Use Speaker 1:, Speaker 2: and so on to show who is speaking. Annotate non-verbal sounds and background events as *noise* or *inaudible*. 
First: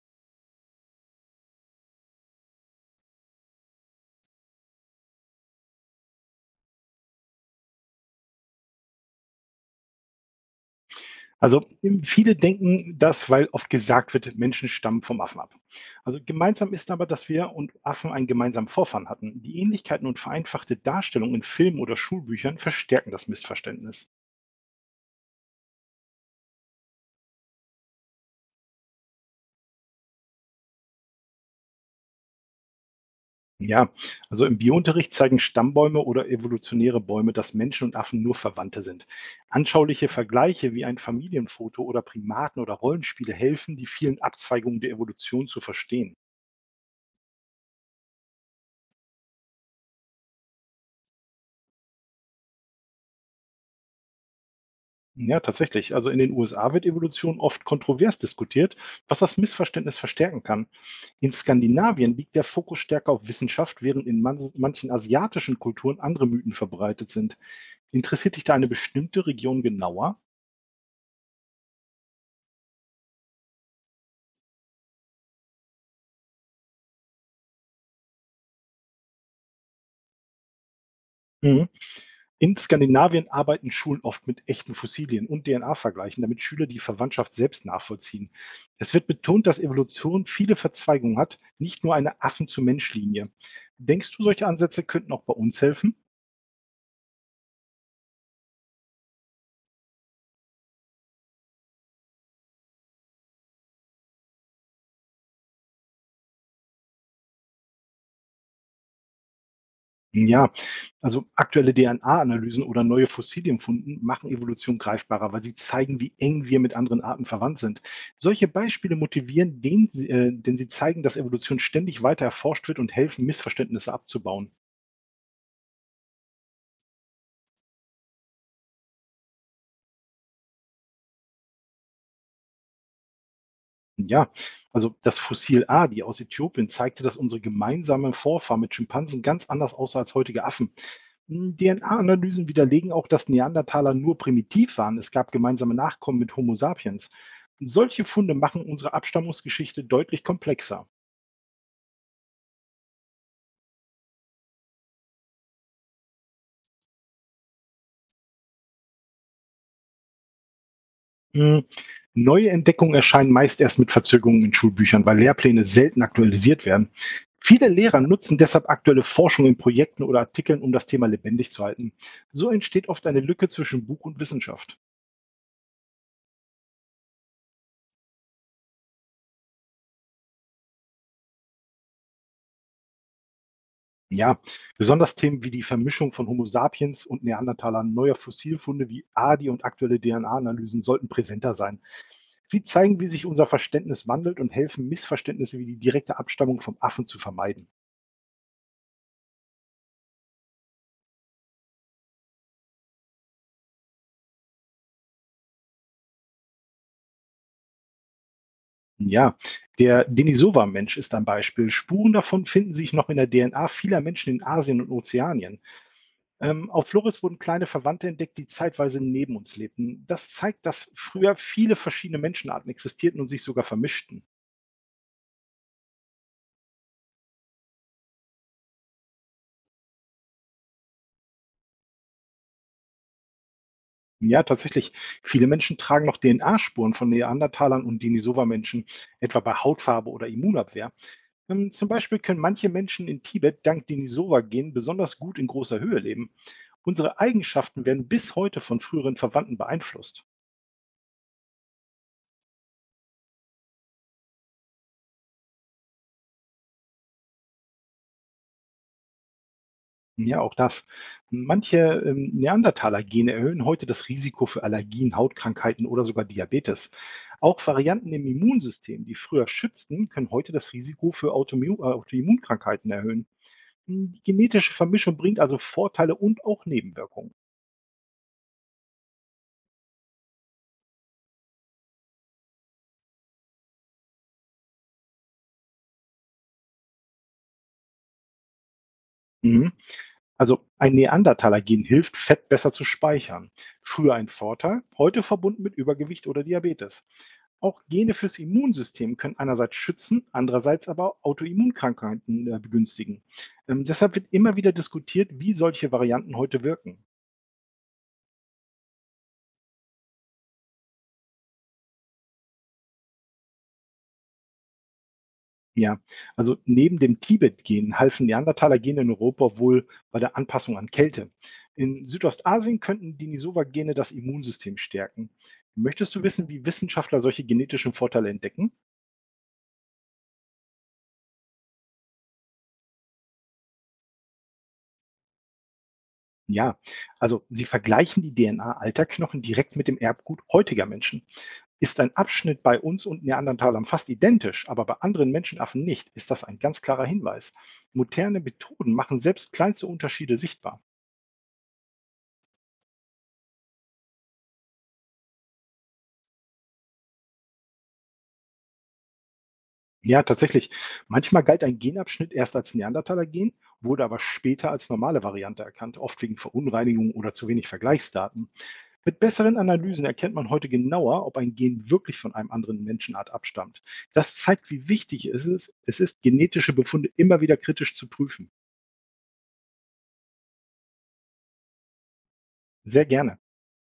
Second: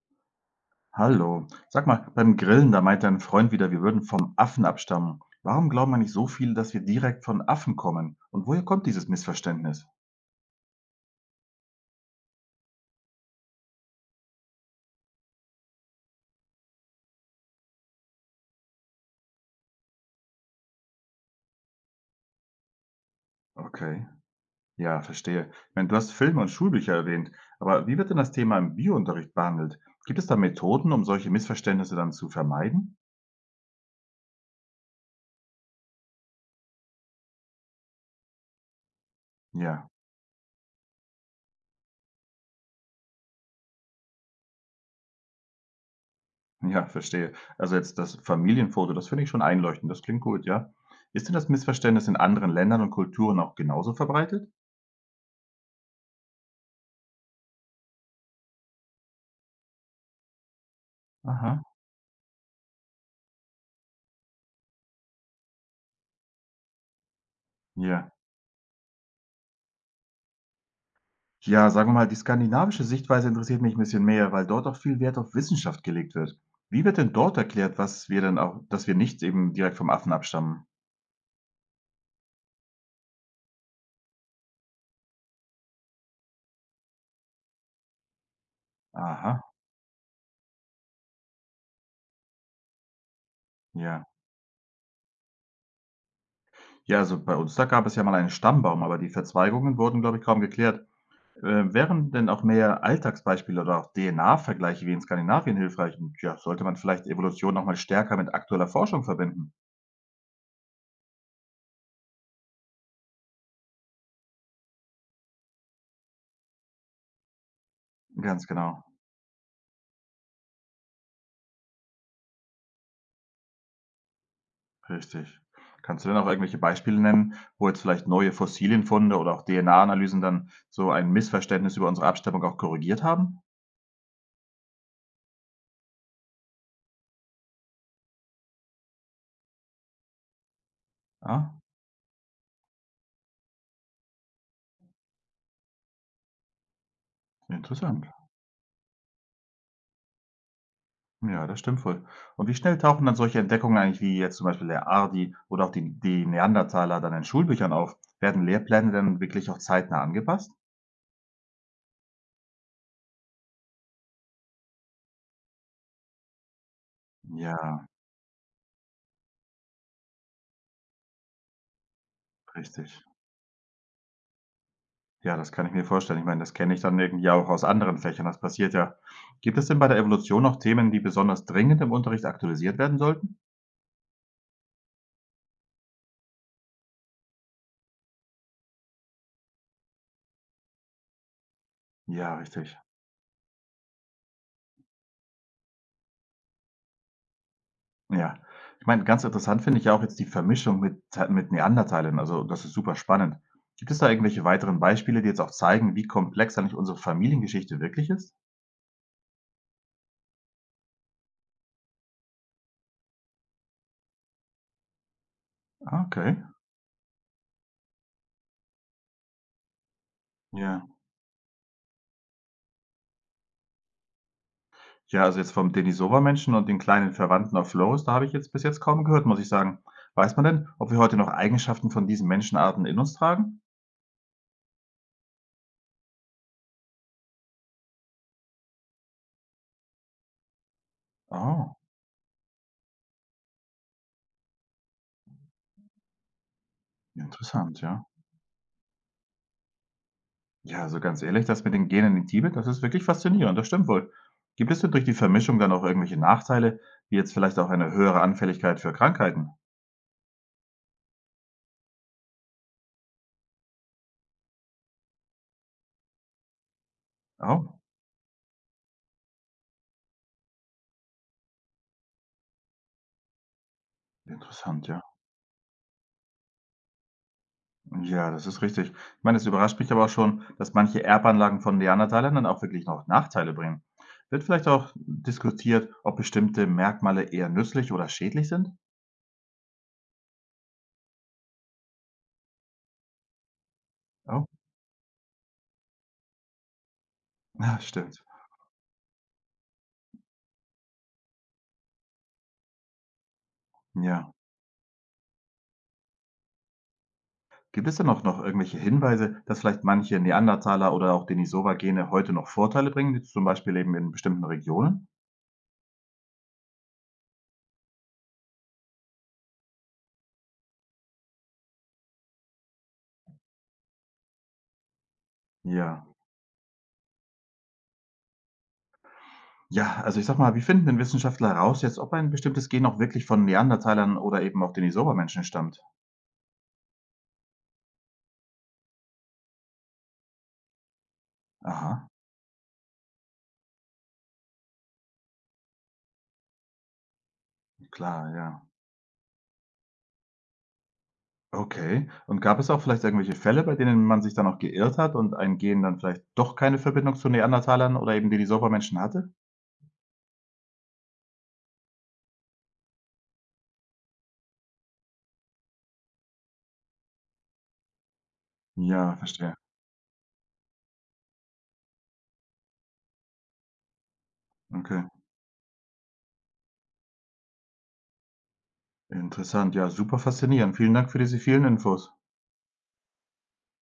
Speaker 1: Hallo. Sag mal, beim Grillen, da meinte ein Freund wieder, wir würden vom Affen abstammen. Warum glauben eigentlich so viele, dass wir direkt von Affen kommen? Und woher kommt dieses Missverständnis?
Speaker 2: Also viele denken das, weil oft gesagt wird, Menschen stammen vom Affen ab. Also gemeinsam ist aber, dass wir und Affen einen gemeinsamen Vorfahren hatten. Die Ähnlichkeiten und vereinfachte Darstellung in Filmen oder Schulbüchern verstärken das
Speaker 1: Okay.
Speaker 2: Missverständnis.
Speaker 1: Ja, verstehe. Ich meine, du hast Filme und Schulbücher erwähnt, aber wie wird denn das Thema im Biounterricht behandelt? Gibt es da Methoden, um solche Missverständnisse dann zu vermeiden?
Speaker 2: Ja, also im Biounterricht zeigen Stammbäume oder evolutionäre Bäume, dass Menschen und Affen nur Verwandte sind.
Speaker 1: Ja,
Speaker 2: Anschauliche Vergleiche wie ein Familienfoto oder Primaten oder Rollenspiele helfen, die vielen Abzweigungen der Evolution zu verstehen.
Speaker 1: ja, verstehe. Also jetzt das Familienfoto, das finde ich schon einleuchtend. Das klingt gut, ja. Ist denn das Missverständnis in anderen Ländern und Kulturen auch genauso verbreitet?
Speaker 2: Ja, tatsächlich. Also in den USA wird Evolution oft kontrovers diskutiert, was das Missverständnis verstärken kann. In
Speaker 1: Aha.
Speaker 2: Skandinavien liegt der Fokus stärker auf Wissenschaft, während in man manchen asiatischen Kulturen andere Mythen verbreitet sind.
Speaker 1: Ja.
Speaker 2: Interessiert dich da eine bestimmte Region genauer?
Speaker 1: Ja, sagen wir mal, die skandinavische Sichtweise interessiert mich ein bisschen mehr, weil dort auch viel Wert auf Wissenschaft gelegt wird. Wie wird denn dort erklärt, was wir denn auch dass wir nicht eben direkt vom Affen abstammen?
Speaker 2: Mhm. In Skandinavien arbeiten Schulen oft mit echten Fossilien und DNA-Vergleichen, damit Schüler die Verwandtschaft selbst nachvollziehen. Es wird
Speaker 1: Aha,
Speaker 2: betont, dass Evolution viele Verzweigungen hat, nicht nur eine Affen-zu-Mensch-Linie.
Speaker 1: ja.
Speaker 2: Denkst du, solche Ansätze könnten auch bei uns helfen?
Speaker 1: Ja, also bei uns, da gab es ja mal einen Stammbaum, aber die Verzweigungen wurden, glaube ich, kaum geklärt. Wären denn auch mehr Alltagsbeispiele oder auch DNA-Vergleiche wie in Skandinavien hilfreich? Und ja, sollte man vielleicht Evolution noch mal stärker mit aktueller Forschung verbinden?
Speaker 2: Ja, also aktuelle DNA-Analysen oder neue Fossilienfunden machen Evolution greifbarer, weil sie zeigen, wie eng wir mit anderen Arten verwandt sind.
Speaker 1: Ganz
Speaker 2: Solche
Speaker 1: genau.
Speaker 2: Beispiele motivieren, denn sie zeigen, dass Evolution ständig weiter erforscht wird und helfen, Missverständnisse abzubauen.
Speaker 1: Richtig. Kannst du denn auch irgendwelche Beispiele nennen, wo jetzt vielleicht neue Fossilienfunde oder auch DNA-Analysen dann so ein Missverständnis über unsere Abstammung auch korrigiert haben?
Speaker 2: Ja, also das Fossil A, die aus Äthiopien, zeigte, dass unsere gemeinsame Vorfahren mit Schimpansen ganz anders aussah als heutige Affen.
Speaker 1: Ja,
Speaker 2: DNA-Analysen widerlegen auch, dass Neandertaler nur primitiv waren. Es gab gemeinsame Nachkommen mit Homo sapiens. Solche
Speaker 1: interessant.
Speaker 2: Funde machen unsere Abstammungsgeschichte deutlich komplexer.
Speaker 1: Ja, das stimmt wohl. Und wie schnell tauchen dann solche Entdeckungen eigentlich wie jetzt zum Beispiel der Ardi oder auch die Neandertaler dann in Schulbüchern auf? Werden Lehrpläne dann wirklich auch zeitnah angepasst?
Speaker 2: Hm, Neue Entdeckungen erscheinen meist erst mit Verzögerungen in Schulbüchern, weil Lehrpläne selten aktualisiert werden. Viele
Speaker 1: Ja,
Speaker 2: Lehrer nutzen deshalb aktuelle Forschung in Projekten oder Artikeln, um das Thema lebendig zu halten. So entsteht
Speaker 1: richtig.
Speaker 2: oft eine Lücke zwischen Buch und Wissenschaft.
Speaker 1: Ja, das kann ich mir vorstellen. Ich meine, das kenne ich dann irgendwie auch aus anderen Fächern. Das passiert ja. Gibt es denn bei der Evolution noch Themen, die besonders dringend im Unterricht aktualisiert werden sollten?
Speaker 2: Ja, besonders Themen wie die Vermischung von Homo sapiens und Neandertalern, neuer Fossilfunde wie Adi und aktuelle DNA-Analysen sollten präsenter sein.
Speaker 1: Ja,
Speaker 2: Sie
Speaker 1: richtig.
Speaker 2: zeigen, wie sich unser Verständnis wandelt und helfen, Missverständnisse wie die direkte Abstammung vom Affen zu vermeiden.
Speaker 1: Ja. Ich meine, ganz interessant finde ich ja auch jetzt die Vermischung mit Tei mit Neandertalern. Also, das ist super spannend. Gibt es da irgendwelche weiteren Beispiele, die jetzt auch zeigen, wie komplex eigentlich unsere Familiengeschichte wirklich ist?
Speaker 2: Ja, der Denisova-Mensch ist ein Beispiel. Spuren davon finden sich noch in der DNA vieler Menschen in Asien und Ozeanien.
Speaker 1: Ah, okay.
Speaker 2: Auf Flores wurden kleine Verwandte entdeckt, die zeitweise neben uns lebten. Das zeigt,
Speaker 1: Ja.
Speaker 2: dass früher viele verschiedene Menschenarten existierten und sich sogar vermischten.
Speaker 1: Ja, also jetzt vom Denisova-Menschen und den kleinen Verwandten auf Flores, da habe ich jetzt bis jetzt kaum gehört, muss ich sagen. Weiß man denn, ob wir heute noch Eigenschaften von diesen Menschenarten in uns tragen?
Speaker 2: Ja, tatsächlich. Viele Menschen tragen noch DNA-Spuren von Neandertalern und Denisova-Menschen, etwa bei Hautfarbe oder Immunabwehr.
Speaker 1: Oh,
Speaker 2: Zum Beispiel können manche Menschen in Tibet dank Denisova-Gen besonders gut in großer Höhe leben. Unsere
Speaker 1: interessant,
Speaker 2: Eigenschaften
Speaker 1: ja.
Speaker 2: werden bis heute von früheren Verwandten beeinflusst.
Speaker 1: Ja, also ganz ehrlich, das mit den Genen in Tibet, das ist wirklich faszinierend, das stimmt wohl. Gibt es denn durch die Vermischung dann auch irgendwelche Nachteile, wie jetzt vielleicht auch eine höhere Anfälligkeit für Krankheiten?
Speaker 2: Ja, auch das. Manche Neandertaler-Gene erhöhen heute das Risiko für Allergien, Hautkrankheiten oder sogar Diabetes. Auch
Speaker 1: Oh,
Speaker 2: Varianten im Immunsystem, die früher schützten, können heute das Risiko für Autoimmunkrankheiten erhöhen. Die genetische
Speaker 1: interessant, ja.
Speaker 2: Vermischung bringt also Vorteile und auch Nebenwirkungen.
Speaker 1: Ja, das ist richtig. Ich meine, es überrascht mich aber auch schon, dass manche Erbanlagen von Neandertalern dann auch wirklich noch Nachteile bringen. Wird vielleicht auch diskutiert, ob bestimmte Merkmale eher nützlich oder schädlich sind?
Speaker 2: Mhm. Also ein Neandertaler-Gen hilft, Fett besser zu speichern. Früher ein
Speaker 1: Oh,
Speaker 2: Vorteil, heute verbunden mit Übergewicht oder Diabetes.
Speaker 1: *laughs* ja,
Speaker 2: Auch Gene
Speaker 1: stimmt.
Speaker 2: fürs Immunsystem können einerseits schützen, andererseits aber Autoimmunkrankheiten begünstigen. Deshalb wird
Speaker 1: Ja.
Speaker 2: immer wieder diskutiert, wie solche Varianten heute wirken.
Speaker 1: Gibt es denn auch noch irgendwelche Hinweise, dass vielleicht manche Neandertaler oder auch Denisova-Gene heute noch Vorteile bringen, jetzt zum Beispiel eben in bestimmten Regionen?
Speaker 2: Ja, also neben dem Tibet-Gen halfen Neandertaler-Gene in Europa wohl bei der Anpassung an Kälte. In Südostasien könnten die Nisova-Gene das Immunsystem stärken.
Speaker 1: Ja.
Speaker 2: Möchtest du wissen, wie Wissenschaftler solche genetischen Vorteile entdecken?
Speaker 1: Ja, also ich sag mal, wie finden denn Wissenschaftler heraus jetzt, ob ein bestimmtes Gen auch wirklich von Neandertalern oder eben auch Denisova-Menschen stammt?
Speaker 2: Ja, also sie vergleichen die DNA alter Knochen direkt mit dem Erbgut heutiger Menschen. Ist
Speaker 1: Aha,
Speaker 2: ein Abschnitt bei uns und Neandertalern fast identisch, aber bei anderen Menschenaffen nicht, ist das ein ganz klarer Hinweis.
Speaker 1: klar,
Speaker 2: Moderne
Speaker 1: ja.
Speaker 2: Methoden machen selbst kleinste Unterschiede sichtbar.
Speaker 1: Okay. Und gab es auch vielleicht irgendwelche Fälle, bei denen man sich dann auch geirrt hat und ein Gen dann vielleicht doch keine Verbindung zu Neandertalern oder eben Denisova-Menschen hatte?
Speaker 2: Ja, tatsächlich. Manchmal galt ein Genabschnitt erst als Neandertaler-Gen, wurde aber später als normale Variante erkannt, oft wegen Verunreinigungen oder zu wenig Vergleichsdaten.
Speaker 1: Ja,
Speaker 2: Mit besseren
Speaker 1: verstehe.
Speaker 2: Analysen erkennt man heute genauer, ob ein Gen wirklich von einem anderen Menschenart abstammt. Das zeigt, wie
Speaker 1: Okay.
Speaker 2: wichtig es ist, genetische Befunde immer wieder kritisch zu prüfen.
Speaker 1: Interessant. Ja, super faszinierend. Vielen Dank für diese vielen Infos.
Speaker 2: Sehr gerne.